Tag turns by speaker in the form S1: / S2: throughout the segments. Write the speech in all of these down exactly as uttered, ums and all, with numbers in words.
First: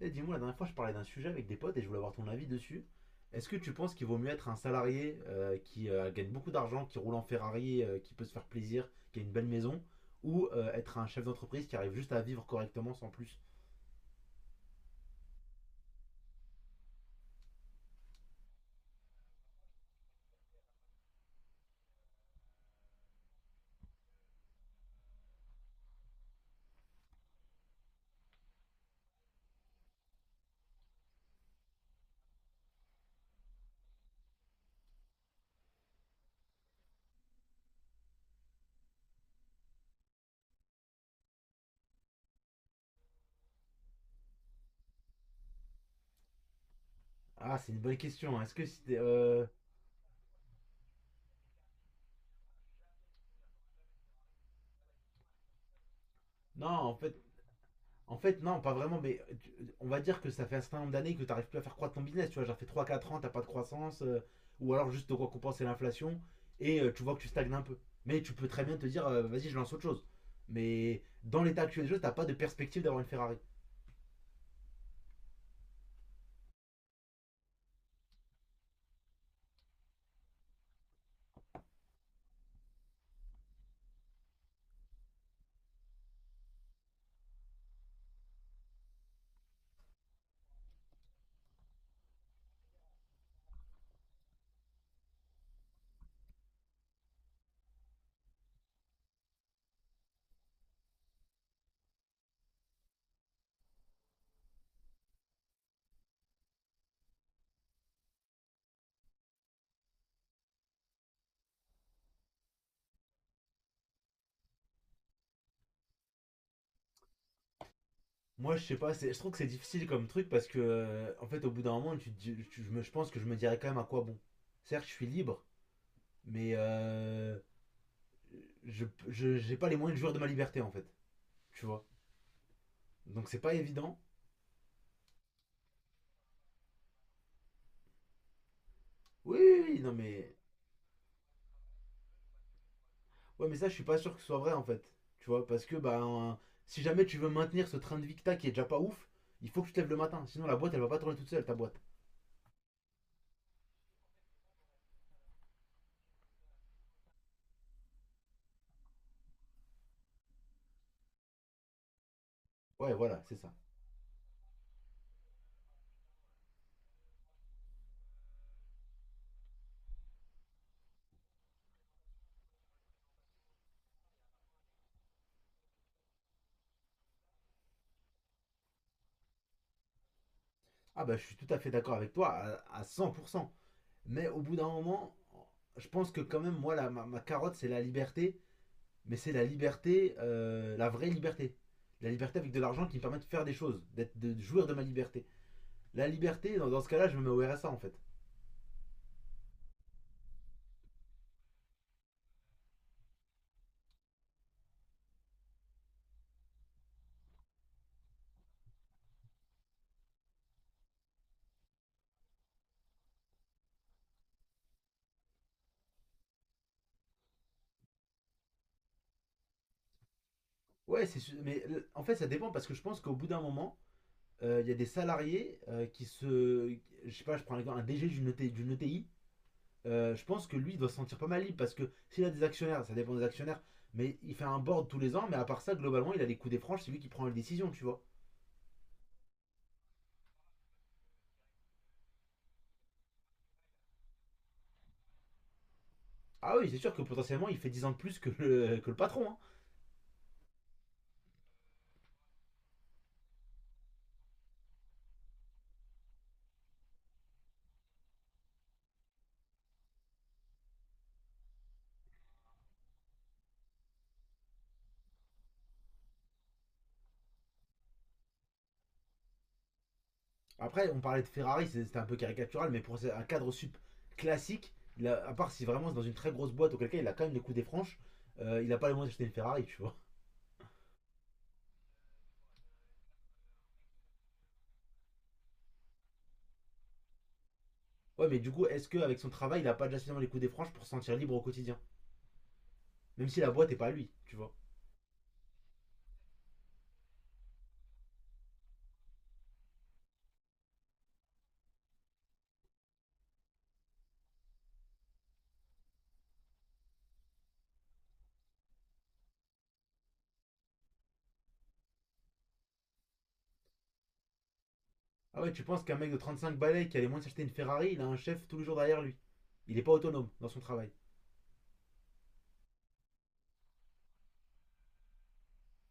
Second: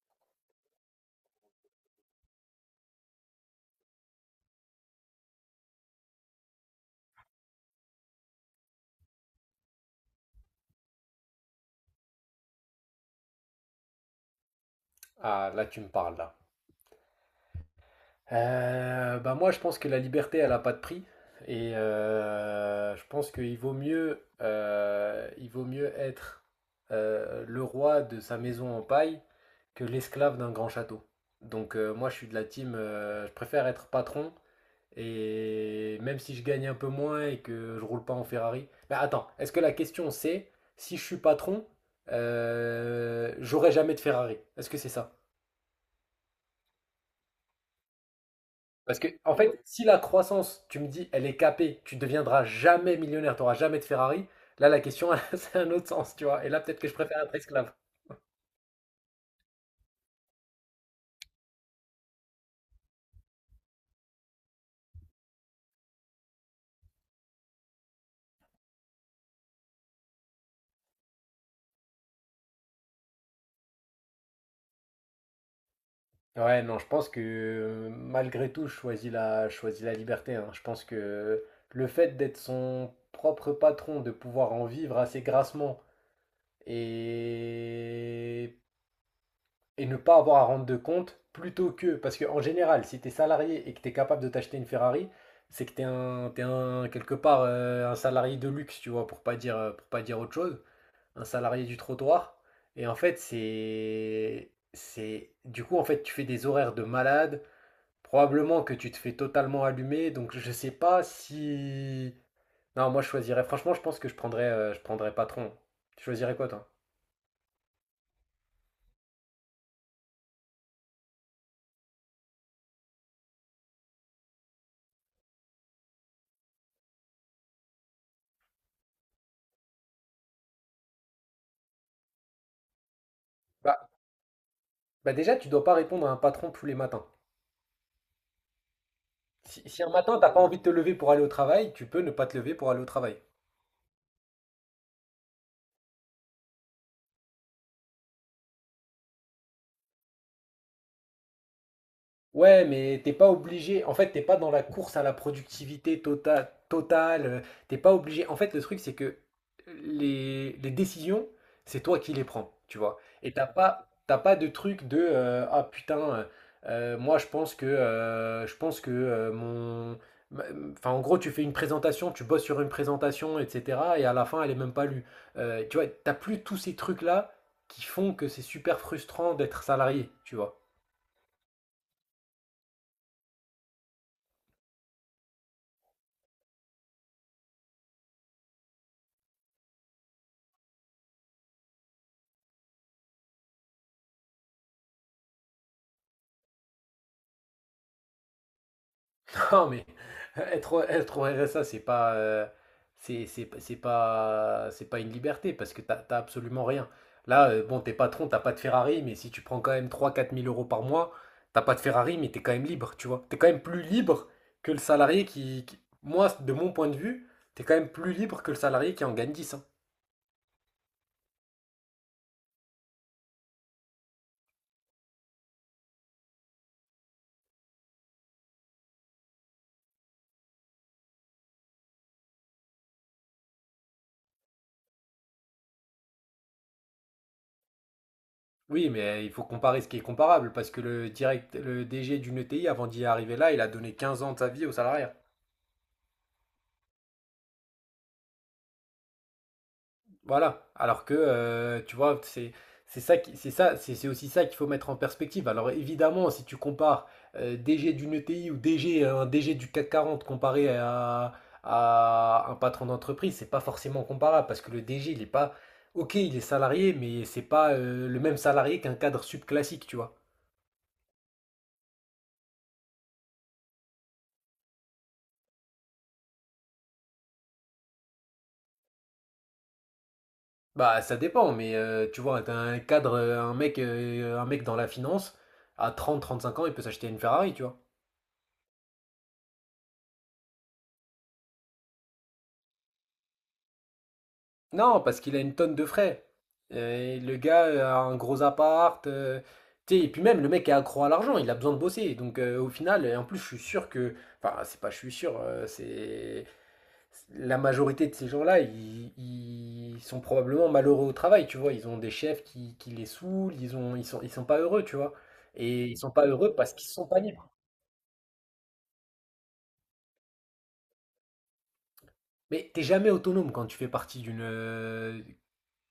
S1: Eh, dis-moi, la dernière fois, je parlais d'un sujet avec des potes et je voulais avoir ton avis dessus. Est-ce que tu penses qu'il vaut mieux être un salarié euh, qui euh, gagne beaucoup d'argent, qui roule en Ferrari, euh, qui peut se faire plaisir, qui a une belle maison, ou euh, être un chef d'entreprise qui arrive juste à vivre correctement sans plus.
S2: Ah, là, tu me parles, là. Euh, bah moi, je pense que la liberté, elle n'a pas de prix. Et euh, je pense qu'il vaut mieux, euh, il vaut mieux être euh, le roi de sa maison en paille que l'esclave d'un grand château. Donc euh, moi, je suis de la team, euh, je préfère être patron. Et même si je gagne un peu moins et que je roule pas en Ferrari. Mais attends, est-ce que la question c'est si je suis patron, euh, j'aurai jamais de Ferrari? Est-ce que c'est ça?
S1: Ah, c'est une bonne question, hein. Est-ce que si t'es.
S2: Parce que, en
S1: Euh,
S2: fait, si la croissance, tu me dis, elle est capée, tu ne deviendras jamais millionnaire, tu n'auras jamais de Ferrari, là, la question, c'est un autre sens, tu vois. Et là,
S1: Non,
S2: peut-être que
S1: en
S2: je
S1: fait.
S2: préfère être esclave.
S1: En fait, non, pas vraiment, mais tu- On va dire que ça fait un certain nombre d'années que tu n'arrives plus à faire croître ton business. Tu vois, genre, fait trois, quatre ans, tu pas de croissance, euh, ou alors juste de récompenser l'inflation, et euh, tu vois que tu stagnes un peu. Mais tu peux très bien te dire, euh, vas-y, je lance autre chose. Mais dans l'état actuel des choses, t'as pas de perspective d'avoir une Ferrari.
S2: Ouais, non, je pense que euh, malgré tout, je choisis la, je choisis la liberté. Hein. Je pense que le fait d'être son propre patron, de pouvoir en vivre assez grassement et et ne pas avoir à rendre de compte plutôt que. Parce qu'en général, si tu es salarié et que tu es capable de t'acheter une Ferrari, c'est que tu es, un, t'es un- quelque part euh, un salarié de luxe, tu vois, pour pas dire, euh, pour pas dire autre chose, un salarié du trottoir. Et en fait, c'est. C'est du coup, en fait, tu fais des horaires de malade. Probablement que tu te fais totalement allumer. Donc, je sais pas si. Non, moi, je choisirais. Franchement, je pense que je prendrais, euh, je prendrais patron. Tu choisirais quoi, toi?
S1: Moi, je sais pas, c'est- je trouve que c'est difficile comme truc parce que, euh, en fait, au bout d'un moment, tu, te dis- tu- je, me- je pense que je me dirais quand même à quoi bon. Certes, je suis libre, mais euh, je je- j'ai pas les moyens de jouir de ma liberté, en fait. Tu vois. Donc, c'est pas
S2: Bah,
S1: évident.
S2: bah déjà, tu dois pas répondre à un patron tous les matins.
S1: Oui,
S2: Si,
S1: oui, oui,
S2: si un
S1: non,
S2: matin, t'as
S1: mais.
S2: pas envie de te lever pour aller au travail, tu peux ne pas te lever pour aller au travail.
S1: Ouais, mais ça, je suis pas sûr que ce soit vrai en fait. Tu vois, parce que bah, un- si jamais tu veux maintenir ce train de vie que t'as qui est déjà pas ouf, il faut que tu te lèves le matin. Sinon, la boîte, elle va pas tourner toute seule, ta boîte.
S2: Ouais, mais t'es pas obligé. En fait, t'es pas dans la course à la productivité tota- totale. euh, T'es pas obligé. En fait, le truc, c'est que les, les décisions, c'est toi qui les prends, tu
S1: Ouais,
S2: vois.
S1: voilà,
S2: Et
S1: c'est
S2: t'as
S1: ça.
S2: pas, t'as pas de truc de euh, ah putain, euh, euh, moi je pense que euh, je pense que euh, mon. ma- enfin, en gros, tu fais une présentation, tu bosses sur une présentation, et cetera. Et à la fin, elle est même pas lue. Euh, tu vois, t'as plus tous ces trucs-là qui font que c'est super frustrant d'être salarié, tu vois.
S1: Ah, bah, je suis tout à fait d'accord avec toi à, à cent pour cent. Mais au bout d'un moment, je pense que quand même, moi, la- ma, ma carotte, c'est la liberté. Mais c'est la liberté, euh, la vraie liberté. La liberté avec de l'argent qui me permet de faire des choses, d'être, de jouir de ma liberté. La liberté, dans, dans ce cas-là, je me mets au R S A en fait.
S2: Non, mais être, au- être au R S A, c'est pas, euh, c'est, c'est, c'est pas, c'est pas une liberté parce que t'as, t'as absolument rien. Là, euh, bon, t'es patron, t'as pas de Ferrari, mais si tu prends quand même trois quatre mille euros par mois, t'as pas de Ferrari, mais t'es quand même libre, tu vois. T'es quand même plus libre que le salarié qui, qui- moi, de mon point de vue, t'es quand même plus libre que le salarié qui en gagne dix. Hein.
S1: Ouais, c'est su- mais euh, en fait, ça dépend parce que je pense qu'au bout d'un moment, euh, il y a des salariés euh, qui se. Je sais pas, je prends l'exemple, un D G d'une E T I. d'une E T I, euh, je pense que lui, il doit se sentir pas mal libre parce que s'il a des actionnaires, ça dépend des actionnaires, mais il fait un board tous les ans, mais à part ça, globalement, il a les coups des franges, c'est lui qui prend les décisions, tu vois.
S2: Oui, mais euh, il faut comparer ce qui est comparable parce que le direct, le D G d'une E T I, avant d'y arriver là, il a donné quinze ans de sa vie au salarié.
S1: Ah oui, c'est sûr que potentiellement, il fait dix ans de plus que le, que le patron, hein.
S2: Voilà. Alors que, euh, tu vois, c'est c'est ça qui- c'est ça, c'est c'est aussi ça qu'il faut mettre en perspective. Alors évidemment, si tu compares euh, DG d'une ETI ou DG un DG du CAC quarante comparé à, à un patron d'entreprise, c'est pas forcément comparable parce que le D G, il est pas OK, il est salarié, mais c'est pas euh, le même salarié qu'un cadre subclassique, tu vois.
S1: Après, on parlait de Ferrari, c'était un peu caricatural, mais pour un cadre sup classique, il a- à part si vraiment c'est dans une très grosse boîte, auquel cas il a quand même les coups des franges, euh, il n'a pas les moyens d'acheter une Ferrari, tu vois.
S2: Bah, ça dépend, mais euh, tu vois, t'as un cadre, euh, un mec, euh, un mec dans la finance, à trente trente cinq ans, il peut s'acheter une Ferrari, tu vois.
S1: Ouais, mais du coup, est-ce qu'avec son travail, il n'a pas déjà suffisamment les coups des franges pour se sentir libre au quotidien? Même si la boîte est pas à lui, tu vois.
S2: Non, parce qu'il a une tonne de frais. Euh, le gars euh, a un gros appart. Euh, tu sais, et puis même, le mec est accro à l'argent, il a besoin de bosser. Donc euh, au final, et en plus, je suis sûr que. Enfin, c'est pas je suis sûr, euh, c'est. La majorité de ces gens-là, ils, ils sont probablement malheureux au travail, tu vois. Ils ont des chefs qui, qui les saoulent, ils ont, ils sont, ils sont pas heureux, tu vois.
S1: Ah ouais, tu penses
S2: Et
S1: qu'un
S2: ils
S1: mec
S2: sont
S1: de
S2: pas heureux
S1: trente-cinq
S2: parce
S1: balais
S2: qu'ils
S1: qui a les
S2: sont pas
S1: moyens de s'acheter
S2: libres.
S1: une Ferrari, il a un chef tous les jours derrière lui. Il est pas autonome dans son travail.
S2: Mais t'es jamais autonome quand tu fais partie d'une, euh,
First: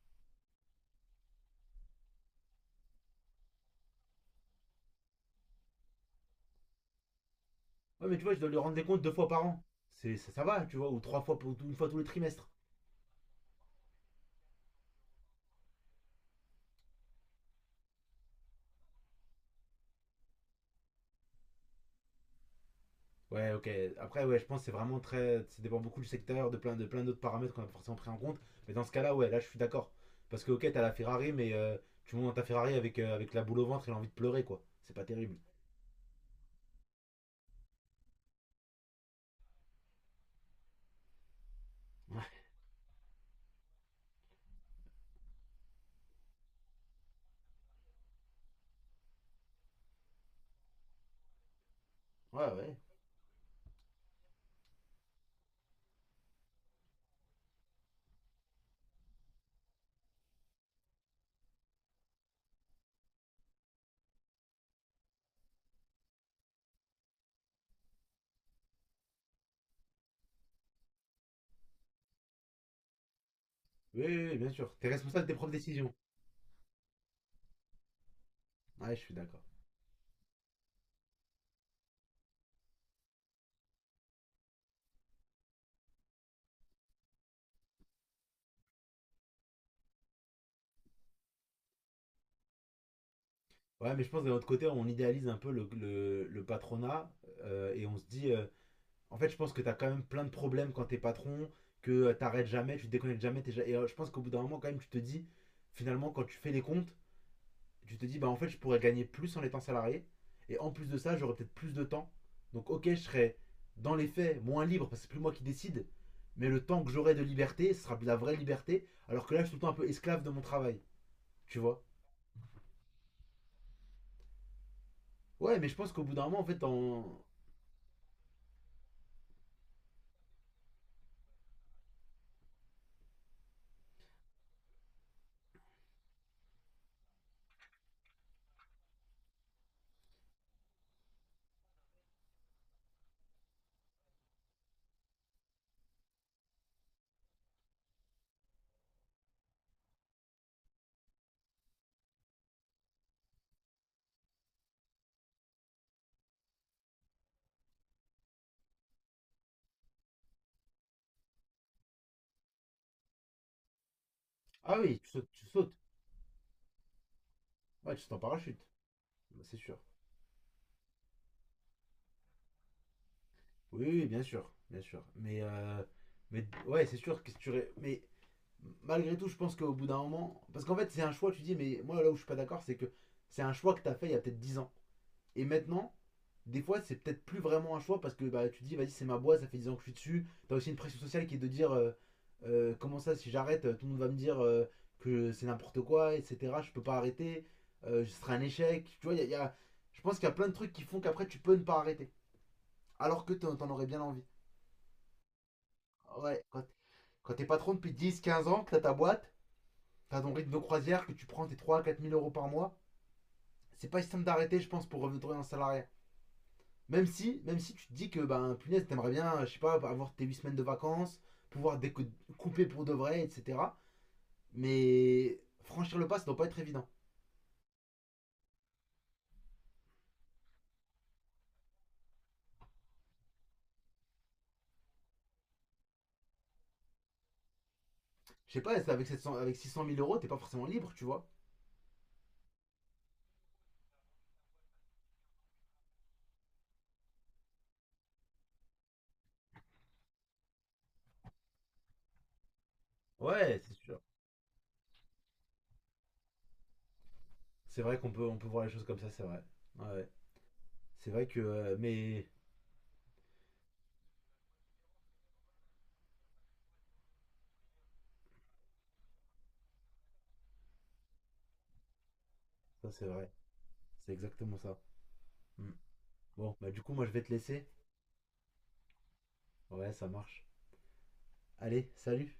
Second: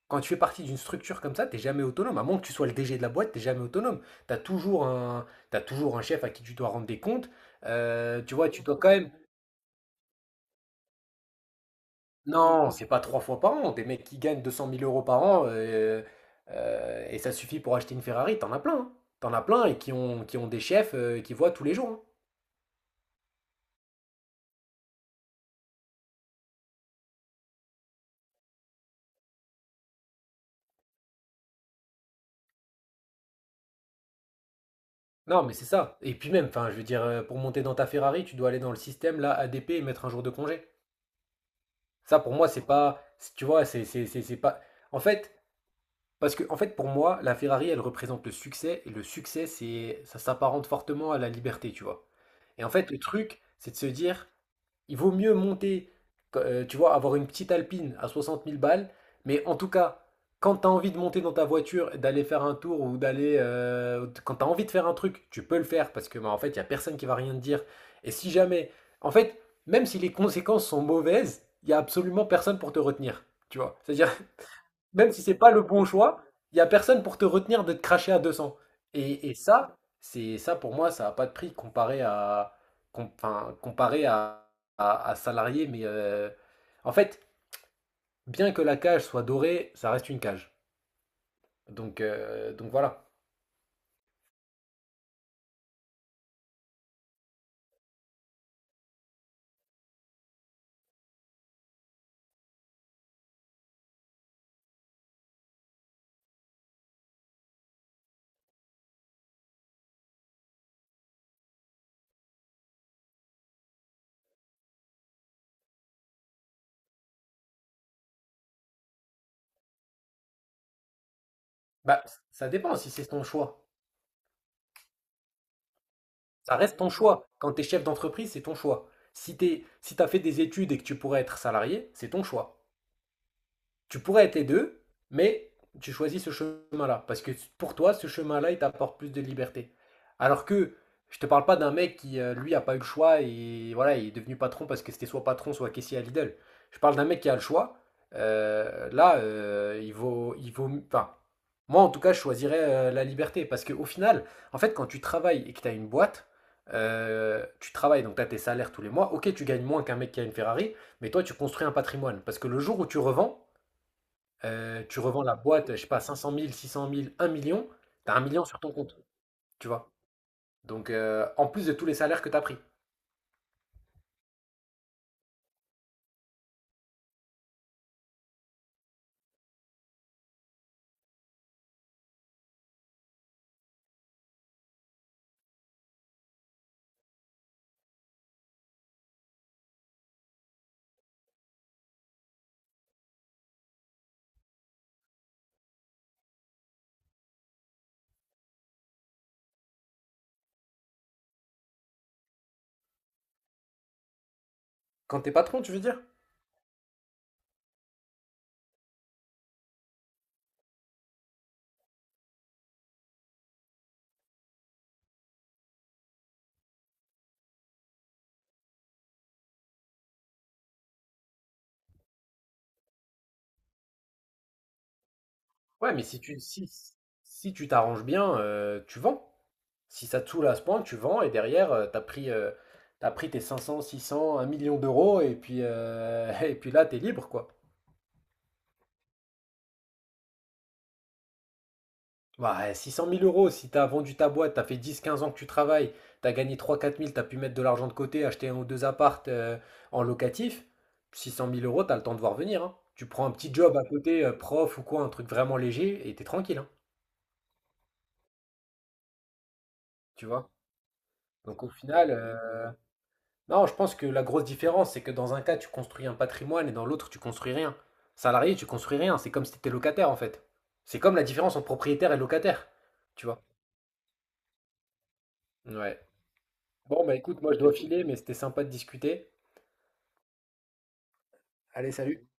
S2: quand tu fais partie d'une structure comme ça, t'es jamais autonome. À moins que tu sois le D G de la boîte, t'es jamais autonome. T'as toujours un, t'as toujours un chef à qui tu dois rendre des comptes.
S1: Ouais, mais
S2: Euh,
S1: tu vois,
S2: tu
S1: je dois
S2: vois,
S1: lui
S2: tu
S1: rendre
S2: dois
S1: des
S2: quand
S1: comptes deux
S2: même.
S1: fois par an. C'est, ça, ça va, tu vois, ou trois fois, pour- une fois tous les trimestres.
S2: Non, c'est pas trois fois par an. Des mecs qui gagnent deux cent mille euros par an euh, euh, et ça suffit pour acheter une Ferrari, t'en as plein. Hein. T'en as plein et qui ont, qui ont des chefs euh, qui voient tous les jours. Hein.
S1: Ouais, ok. Après, ouais, je pense que c'est vraiment très. Ça dépend beaucoup du secteur, de plein, de plein d'autres paramètres qu'on a forcément pris en compte. Mais dans ce cas-là, ouais, là, je suis d'accord. Parce que, ok, t'as la Ferrari, mais euh, tu montes dans ta Ferrari avec, euh, avec la boule au ventre et l'envie de pleurer, quoi. C'est pas terrible.
S2: Non, mais c'est ça. Et puis même, enfin, je veux dire, euh, pour monter dans ta Ferrari, tu dois aller dans le système là, A D P et mettre un jour de congé. Ça,
S1: Ouais,
S2: pour moi, c'est pas, tu vois, c'est, c'est, c'est c'est pas. En fait, Parce que, en fait, pour moi, la Ferrari, elle représente le succès, et le succès, c'est, ça s'apparente fortement à la liberté, tu vois.
S1: ouais,
S2: Et en
S1: ouais.
S2: fait, le truc, c'est de se dire, il vaut mieux monter, euh, tu vois, avoir une petite Alpine à soixante mille balles, mais en tout cas, quand tu as envie de monter dans ta voiture, et d'aller faire un tour ou d'aller, euh, quand tu as envie de faire un truc, tu peux le faire parce que, bah, en fait, il y a personne qui va rien te dire. Et si jamais, en fait, même si les conséquences sont mauvaises, il y a absolument personne pour te retenir, tu vois.
S1: Oui,
S2: C'est-à-dire
S1: oui, oui, bien sûr. T'es
S2: même si
S1: responsable de
S2: c'est
S1: tes propres
S2: pas le bon
S1: décisions.
S2: choix, il y a personne pour te retenir de te cracher à deux cents.
S1: Ouais, je suis
S2: Et, et
S1: d'accord.
S2: ça, c'est ça pour moi, ça a pas de prix comparé à com- enfin, comparé à, à, à salarié. Mais euh, en fait, bien que la cage soit dorée, ça reste une cage. Donc euh, donc voilà.
S1: Ouais, mais je pense que d'un autre côté, on idéalise un peu le, le- le patronat euh, et on se dit, euh, en fait, je pense que t'as quand même plein de problèmes quand t'es patron, que euh, t'arrêtes jamais, tu te déconnectes jamais. T'es ja- et euh, je pense qu'au bout d'un moment, quand même, tu te dis, finalement, quand tu fais les comptes, tu te dis, bah en fait, je pourrais gagner plus en étant salarié. Et en plus de ça, j'aurais peut-être plus de temps. Donc, ok, je serais dans les faits moins libre parce que c'est plus moi qui décide. Mais le temps que j'aurai de liberté, ce sera de la vraie liberté. Alors que là, je suis tout le temps un peu esclave de mon travail. Tu vois?
S2: Bah ça dépend si c'est ton choix.
S1: Ouais, mais je pense qu'au bout d'un moment, en
S2: Ça
S1: fait,
S2: reste ton
S1: en-
S2: choix. Quand t'es chef d'entreprise, c'est ton choix. Si t'es si t'as fait des études et que tu pourrais être salarié, c'est ton choix. Tu pourrais être les deux, mais tu choisis ce chemin-là. Parce que pour toi, ce chemin-là, il t'apporte plus de liberté. Alors que je te parle pas d'un mec qui, euh, lui, a pas eu le choix et voilà, il est devenu patron parce que c'était soit patron, soit caissier à Lidl. Je parle d'un mec qui a le choix. Euh, là, euh, il vaut, il vaut, enfin, moi en tout cas, je choisirais euh, la liberté parce qu'au final, en fait, quand tu travailles et que tu as une boîte, euh, tu travailles donc tu as tes salaires tous les mois. Ok, tu gagnes moins qu'un mec qui a une Ferrari, mais toi, tu construis un patrimoine parce que le jour où tu revends,
S1: Ah
S2: euh,
S1: oui,
S2: tu
S1: tu
S2: revends
S1: sautes,
S2: la
S1: tu
S2: boîte,
S1: sautes.
S2: je sais pas, cinq cent mille six cent mille un million,
S1: Ouais, tu sautes
S2: t'as
S1: en
S2: un million
S1: parachute.
S2: sur ton compte,
S1: Bah, c'est
S2: tu
S1: sûr.
S2: vois. Donc, euh, en plus de tous les salaires que t'as pris.
S1: Oui, oui, oui, bien sûr, bien sûr. Mais, euh, mais ouais, c'est sûr que si tu. Ré- mais malgré tout, je pense qu'au bout d'un moment. Parce qu'en fait, c'est un choix, tu dis, mais moi, là où je suis pas d'accord, c'est que c'est un choix que t'as fait il y a peut-être dix ans. Et maintenant, des fois, c'est peut-être plus vraiment un choix parce que bah, tu te dis, vas-y, c'est ma boîte, ça fait dix ans que je suis dessus. T'as aussi une pression sociale qui est de dire, euh, euh, comment ça, si j'arrête, euh, tout le monde va me dire euh, que c'est n'importe quoi, et cetera. Je peux pas arrêter, euh, ce sera un échec. Tu vois, il y a- y a- je pense qu'il y a plein de trucs qui font qu'après, tu peux ne pas arrêter. Alors que t'en t'en aurais bien envie.
S2: Quand t'es patron, tu veux dire?
S1: Ouais, quand, quand t'es patron depuis dix, quinze ans, que t'as ta boîte, t'as ton rythme de croisière, que tu prends tes trois, à quatre mille euros par mois, c'est pas si simple d'arrêter, je pense, pour revenir en salarié. Même si, même si tu te dis que, ben, punaise, t'aimerais bien, je sais pas, avoir tes huit semaines de vacances, pouvoir découper pour de vrai, et cetera. Mais
S2: Ouais,
S1: franchir
S2: mais
S1: le pas,
S2: si
S1: ça doit
S2: tu
S1: pas être
S2: si,
S1: évident.
S2: si tu t'arranges bien, euh, tu vends. Si ça te saoule à ce point, tu vends et derrière, euh, t'as pris, euh, t'as pris tes cinq cents, six 600, un million d'euros et puis, euh, et puis là, t'es libre, quoi.
S1: Je sais pas, c'est avec, 700 avec six cent mille euros, t'es pas forcément libre, tu vois.
S2: Bah, six cent mille euros, si t'as vendu ta boîte, t'as fait dix quinze ans que tu travailles, t'as gagné trois-quatre mille, t'as pu mettre de l'argent de côté, acheter un ou deux appartes euh, en locatif, six cent mille euros, t'as le temps de voir venir. Hein. Tu prends un petit
S1: Ouais, c'est
S2: job à
S1: sûr.
S2: côté, euh, prof ou quoi, un truc vraiment léger, et t'es tranquille, hein,
S1: C'est vrai qu'on peut, on peut voir les choses comme ça, c'est vrai. Ouais.
S2: tu vois.
S1: C'est vrai que.
S2: Donc au
S1: Euh,
S2: final,
S1: mais.
S2: euh, non, je pense que la grosse différence, c'est que dans un cas, tu construis un patrimoine et dans l'autre, tu construis rien. Salarié, tu construis rien, c'est comme si t'étais locataire en fait. C'est comme la différence entre propriétaire et locataire,
S1: Ça, c'est
S2: tu
S1: vrai.
S2: vois.
S1: C'est exactement ça. Mm.
S2: Ouais.
S1: Bon, bah, du coup,
S2: Bon,
S1: moi, je
S2: bah
S1: vais te
S2: écoute, moi je
S1: laisser.
S2: dois filer, mais c'était sympa de discuter.
S1: Ouais, ça marche. Allez,
S2: Allez, salut!
S1: salut!